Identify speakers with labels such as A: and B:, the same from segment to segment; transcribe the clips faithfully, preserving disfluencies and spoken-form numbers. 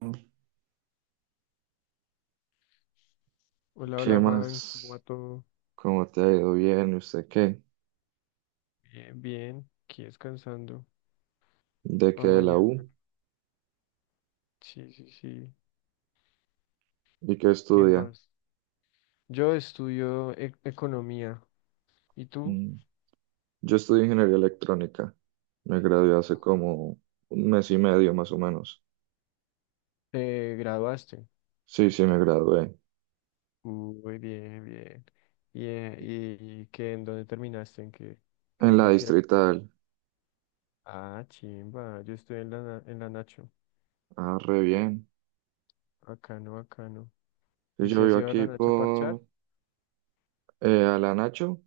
A: ¿Qué
B: Hola, hola Juan, ¿cómo va
A: más?
B: todo?
A: ¿Cómo te ha ido bien? ¿Y usted qué?
B: Bien, bien, aquí descansando
A: ¿De
B: para
A: qué? ¿De la
B: mañana.
A: U?
B: Sí, sí, sí.
A: ¿Y qué
B: ¿Qué
A: estudia?
B: más? Yo estudio e- economía. ¿Y tú?
A: Mm, Yo estudio ingeniería electrónica. Me gradué hace como un mes y medio más o menos.
B: ¿Te graduaste?
A: Sí, sí, me gradué.
B: Muy bien, bien. ¿Y, eh, y qué, en dónde terminaste? ¿En qué, qué
A: En la
B: universidad?
A: Distrital.
B: Ah, chimba, yo estoy en la, na- en la Nacho.
A: Ah, re bien.
B: Bacano, bacano.
A: Y
B: ¿Y si
A: yo
B: has
A: vivo
B: ido a la
A: aquí
B: Nacho a parchar?
A: por eh, Alanacho.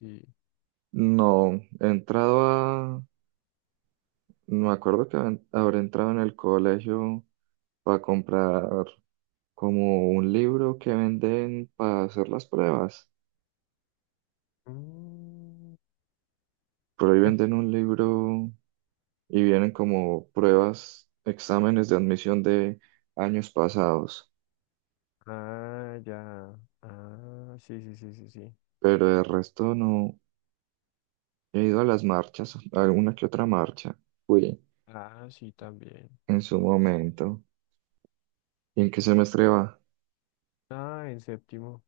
B: Sí.
A: No, he entrado a, no me acuerdo, que hab- habré entrado en el colegio para comprar como un libro que venden para hacer las pruebas.
B: Mm.
A: Por ahí venden un libro y vienen como pruebas, exámenes de admisión de años pasados,
B: Ah, ya. Ah, sí, sí, sí, sí, sí.
A: pero de resto no he ido a las marchas, a alguna que otra marcha. Fui
B: Ah, sí, también.
A: en su
B: Sí,
A: momento. ¿Y en qué semestre va?
B: ah, en séptimo.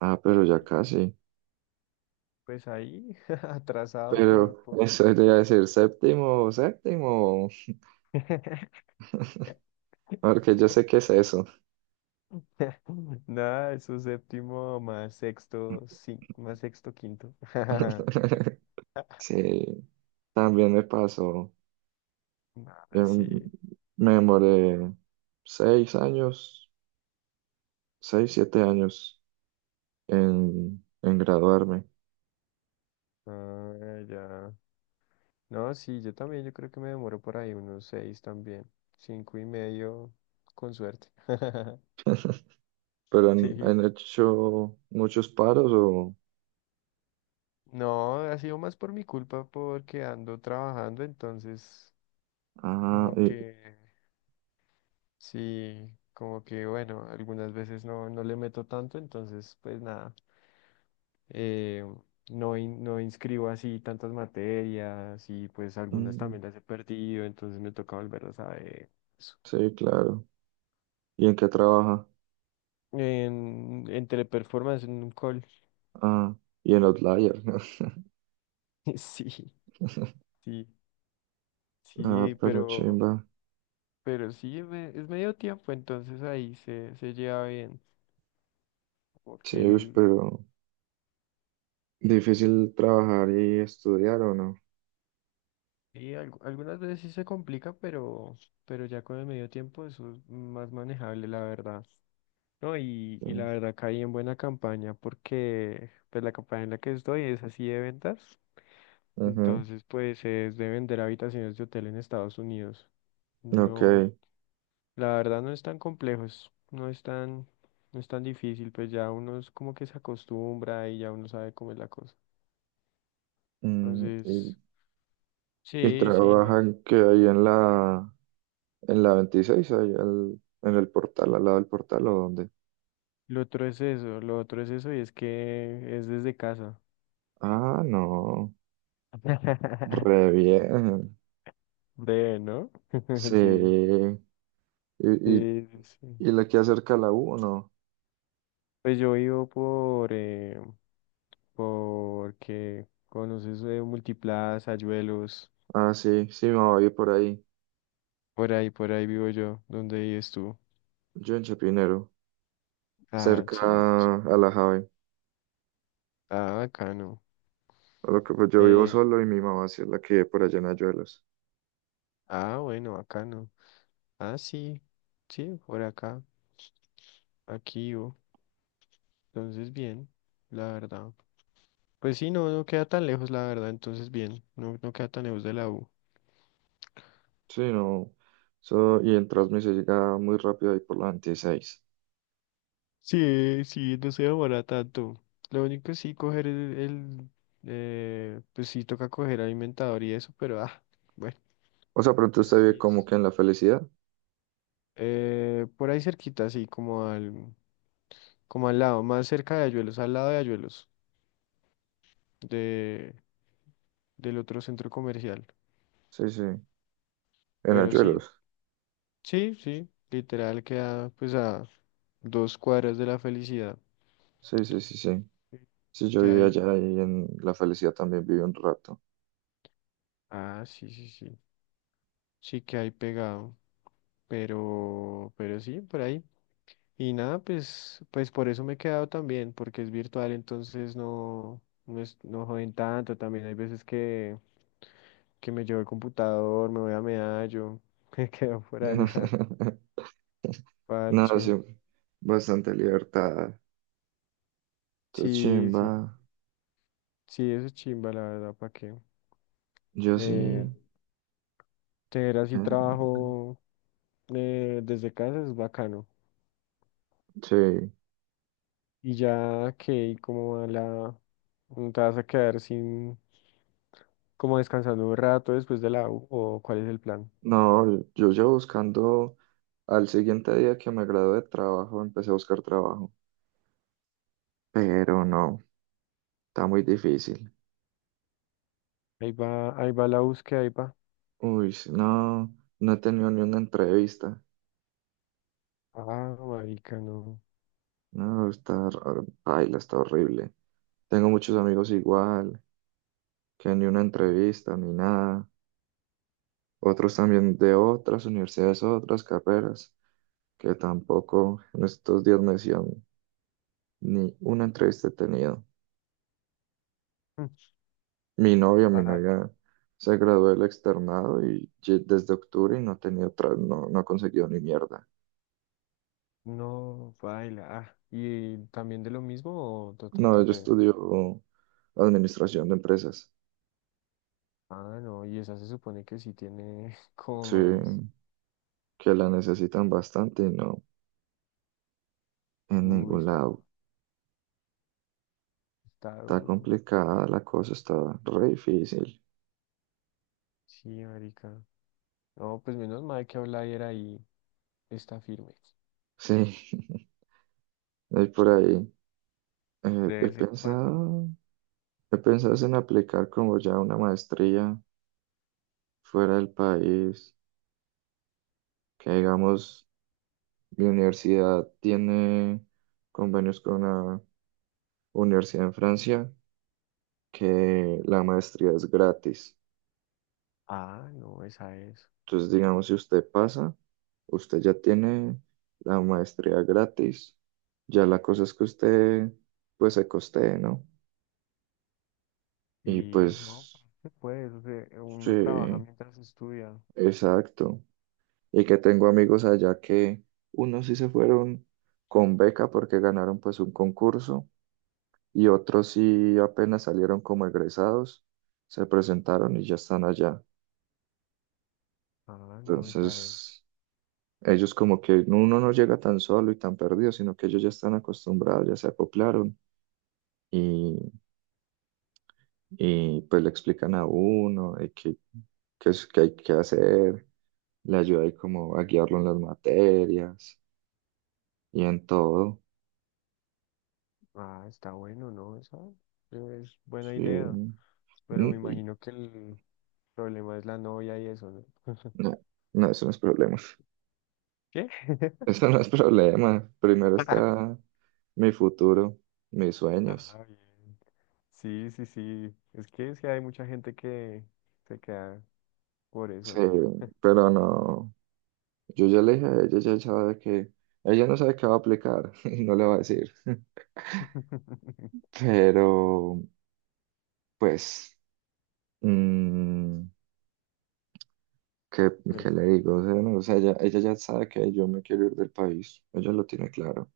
A: Ah, pero ya
B: Sí.
A: casi.
B: Pues ahí, atrasado por,
A: Pero
B: por...
A: eso te iba a decir, séptimo, séptimo, porque yo sé qué es eso.
B: Nada, eso es séptimo más sexto, sí, más sexto, quinto.
A: Sí, también me pasó.
B: Ah,
A: Em,
B: sí.
A: Me demoré seis años, seis, siete años en, en graduarme.
B: Ah, ya. No, sí, yo también, yo creo que me demoro por ahí unos seis también. Cinco y medio, con suerte.
A: Pero han,
B: Sí.
A: han hecho muchos paros o.
B: No, ha sido más por mi culpa porque ando trabajando, entonces
A: Ah,
B: como
A: y-
B: que... Sí, como que bueno, algunas veces no, no le meto tanto, entonces pues nada, eh, no, in- no inscribo así tantas materias y pues algunas
A: Mm,
B: también las he perdido, entonces me toca volverlas a ver. Eso.
A: sí, claro. ¿Y en qué trabaja?
B: En, entre performance en un call.
A: Ah, y en
B: Sí,
A: Outlier.
B: sí, sí,
A: Ah,
B: sí,
A: pero
B: pero,
A: chimba.
B: pero sí, es me- es medio tiempo, entonces ahí se, se lleva bien,
A: Sí,
B: porque...
A: ush, pero difícil trabajar y estudiar o no.
B: Y algu- algunas veces sí se complica, pero, pero ya con el medio tiempo eso es más manejable, la verdad. No, y,
A: Sí.
B: y la verdad caí en buena campaña porque pues la campaña en la que estoy es así de ventas.
A: Ujú.
B: Entonces, pues es de vender habitaciones de hotel en Estados Unidos.
A: Ok.
B: No, la verdad no es tan complejo, es- no es tan, no es tan difícil, pues ya uno es como que se acostumbra y ya uno sabe cómo es la cosa.
A: Mm, y,
B: Entonces,
A: y
B: sí, sí, no.
A: trabajan que ahí en la, en la veintiséis ahí al- en el portal, al lado del portal, o dónde.
B: Lo otro es eso, lo otro es eso y es que es desde casa.
A: Ah, no. Re bien,
B: Breve, ¿no?
A: sí.
B: Sí,
A: ¿Y, y,
B: sí, sí.
A: y la que acerca a la U o no?
B: Pues yo vivo por, eh, porque conoces eh, Multiplaza, Ayuelos,
A: Ah, sí, sí, me voy a por ahí.
B: por ahí, por ahí vivo yo. ¿Dónde vives tú?
A: Yo en Chapinero,
B: Ah, chim,
A: cerca
B: chim.
A: a la Jave.
B: Ah, bacano.
A: A lo que pues yo vivo
B: Eh,
A: solo y mi mamá sí es la que vive por allá en Ayuelos.
B: ah, bueno, bacano. Ah, sí, sí, por acá, aquí yo. Entonces, bien, la verdad. Pues sí, no, no queda tan lejos, la verdad, entonces bien, no, no queda tan lejos de la U.
A: Sí, no. So, y en Transmi se llega muy rápido ahí por la veintiséis.
B: Sí, sí, no se demora tanto. Lo único sí coger el, el, eh, pues sí toca coger alimentador y eso, pero ah, bueno.
A: O sea, pronto usted vive
B: Sí
A: como
B: es-
A: que en La Felicidad.
B: Eh, por ahí cerquita, sí, como al, como al lado, más cerca de Ayuelos, al lado de Ayuelos, de, del otro centro comercial.
A: Sí, sí, en
B: Pero sí,
A: Ayuelos.
B: sí, sí, literal queda pues a dos cuadras de la felicidad.
A: Sí, sí, sí, sí. Sí, yo
B: Que
A: viví
B: hay.
A: allá y en La Felicidad también viví un rato.
B: Ah, sí, sí, sí. Sí que hay pegado. Pero, pero sí, por ahí. Y nada, pues, pues por eso me he quedado también, porque es virtual, entonces no, no es, no joden tanto. También hay veces que, que me llevo el computador, me voy a Medallo, me quedo por allá,
A: No, sí,
B: parcho.
A: bastante libertad. Está
B: Sí, sí,
A: chimba.
B: sí, eso es chimba, la verdad, ¿para qué?
A: Yo
B: Eh,
A: sí.
B: tener
A: eh,
B: así trabajo eh, desde casa es bacano.
A: sí.
B: Y ya que como a la... ¿No? ¿Te vas a quedar sin... como descansando un rato después de la U? ¿O cuál es el plan?
A: No, yo yo buscando al siguiente día que me gradué de trabajo, empecé a buscar trabajo. Pero no, está muy difícil.
B: Ahí va, ahí va la búsqueda, ahí va.
A: Uy, sí, no, no he tenido ni una entrevista.
B: Ah, marica, no.
A: No, está, hor- paila, está horrible. Tengo muchos amigos igual, que ni una entrevista, ni nada. Otros también de otras universidades, otras carreras. Que tampoco en estos días me decían ni una entrevista he tenido.
B: Mm,
A: Mi novia, mi
B: baila,
A: novia se graduó del Externado y ye- desde octubre y no ha tenido otra, no, no ha conseguido ni mierda.
B: no, baila. Ah, y también de lo mismo o de otra
A: No, yo
B: carrera.
A: estudio administración de empresas.
B: Ah, no, y esa se supone que sí tiene como
A: Sí,
B: más.
A: que la necesitan bastante y no en
B: Uy,
A: ningún
B: está,
A: lado.
B: está
A: Está
B: duro.
A: complicada la cosa, está re difícil.
B: Sí, marica. No, pues menos mal que Outlier ahí está firme.
A: Sí, hay por ahí. eh,
B: De
A: he
B: vez en cuando.
A: pensado, he pensado es en aplicar como ya una maestría fuera del país, que digamos, mi universidad tiene convenios con una universidad en Francia, que la maestría es gratis.
B: Ah, no, esa es.
A: Entonces, digamos, si usted pasa, usted ya tiene la maestría gratis. Ya la cosa es que usted, pues, se costee, ¿no? Y
B: Y no,
A: pues,
B: se puede, o sea,
A: sí,
B: uno trabaja mientras estudia.
A: exacto. Y que tengo amigos allá que unos sí se fueron con beca porque ganaron pues un concurso, y otros sí apenas salieron como egresados, se presentaron y ya están allá.
B: Ah, no, esa es.
A: Entonces, ellos como que uno no llega tan solo y tan perdido, sino que ellos ya están acostumbrados, ya se acoplaron y, y pues le explican a uno de qué, qué es que hay que hacer, le ayuda ahí como a guiarlo en las materias y en todo.
B: Ah, está bueno, ¿no? Esa es buena
A: Sí.
B: idea.
A: Mm,
B: Pero me
A: y,
B: imagino que el problema es la novia y eso, ¿no?
A: no, no, eso no es problema.
B: ¿Qué?
A: Eso no es problema. Primero está mi futuro, mis sueños.
B: Ah, bien. Sí, sí, sí. Es que sí hay mucha gente que se queda por eso,
A: Sí,
B: ¿no?
A: pero no. Yo ya le dije a ella, ella sabe que. Ella no sabe qué va a aplicar y no le va a decir. Pero, pues, mm, ¿qué,
B: Pues
A: qué
B: sí.
A: le digo? O sea, no, o sea, ella, ella ya sabe que yo me quiero ir del país. Ella lo tiene claro.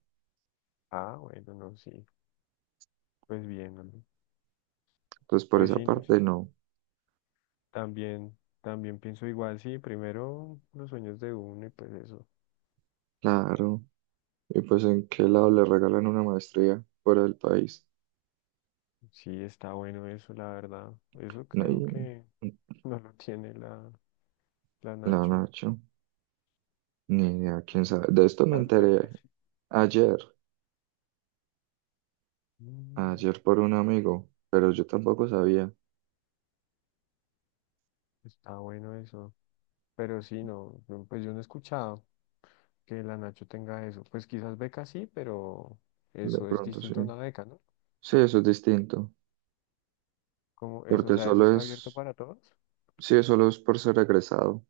B: Ah, bueno, no, sí. Pues bien, hombre.
A: Entonces, por
B: Pues
A: esa
B: sí, no,
A: parte,
B: sí.
A: no.
B: También, también pienso igual, sí, primero los sueños de uno y pues eso.
A: Claro. Y pues, ¿en qué lado le regalan una maestría fuera del país?
B: Sí, está bueno eso, la verdad. Eso
A: No,
B: creo
A: y-
B: que no lo tiene la, la
A: la
B: Nacho.
A: Nacho. Ni idea,
B: Pues,
A: quién sabe. De esto me
B: las
A: enteré
B: becas, sí.
A: ayer,
B: Mm,
A: ayer por un amigo, pero yo tampoco sabía.
B: está bueno eso. Pero sí, no, no, pues yo no he escuchado que la Nacho tenga eso. Pues quizás becas sí, pero
A: De
B: eso es
A: pronto sí.
B: distinto a una beca, ¿no?
A: Sí, eso es distinto,
B: Como eso, o
A: porque
B: sea, eso
A: solo
B: está abierto
A: es,
B: para todos.
A: sí, solo es por ser egresado.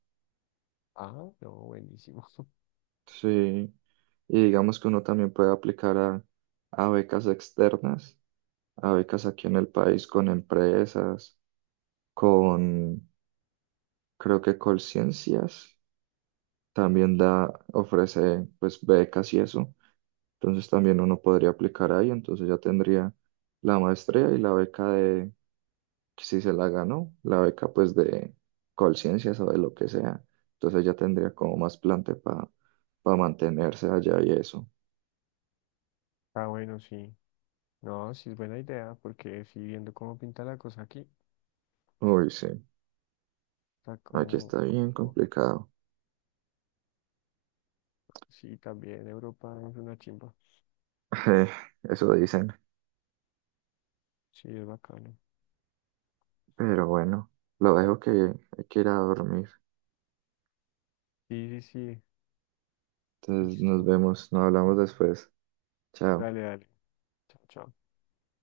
B: Ah, no, buenísimo.
A: Sí. Y digamos que uno también puede aplicar a, a becas externas, a becas aquí en el país con empresas, con, creo que Colciencias también da, ofrece pues becas y eso. Entonces también uno podría aplicar ahí, entonces ya tendría la maestría y la beca de, si se la ganó, la beca pues de Colciencias o de lo que sea. Entonces ya tendría como más plante para mantenerse allá y eso.
B: Está bueno, sí. No, sí es buena idea, porque sí, viendo cómo pinta la cosa aquí, o
A: Uy, sí,
B: sea,
A: aquí
B: cómo,
A: está bien
B: cómo juega.
A: complicado.
B: Sí, también Europa es una chimba.
A: Eh, Eso dicen,
B: Sí, es bacano.
A: pero bueno, lo dejo, que hay que ir a dormir.
B: Sí, sí, sí,
A: Entonces nos
B: listo.
A: vemos, nos hablamos después. Chao.
B: Dale, dale. Chao, chao.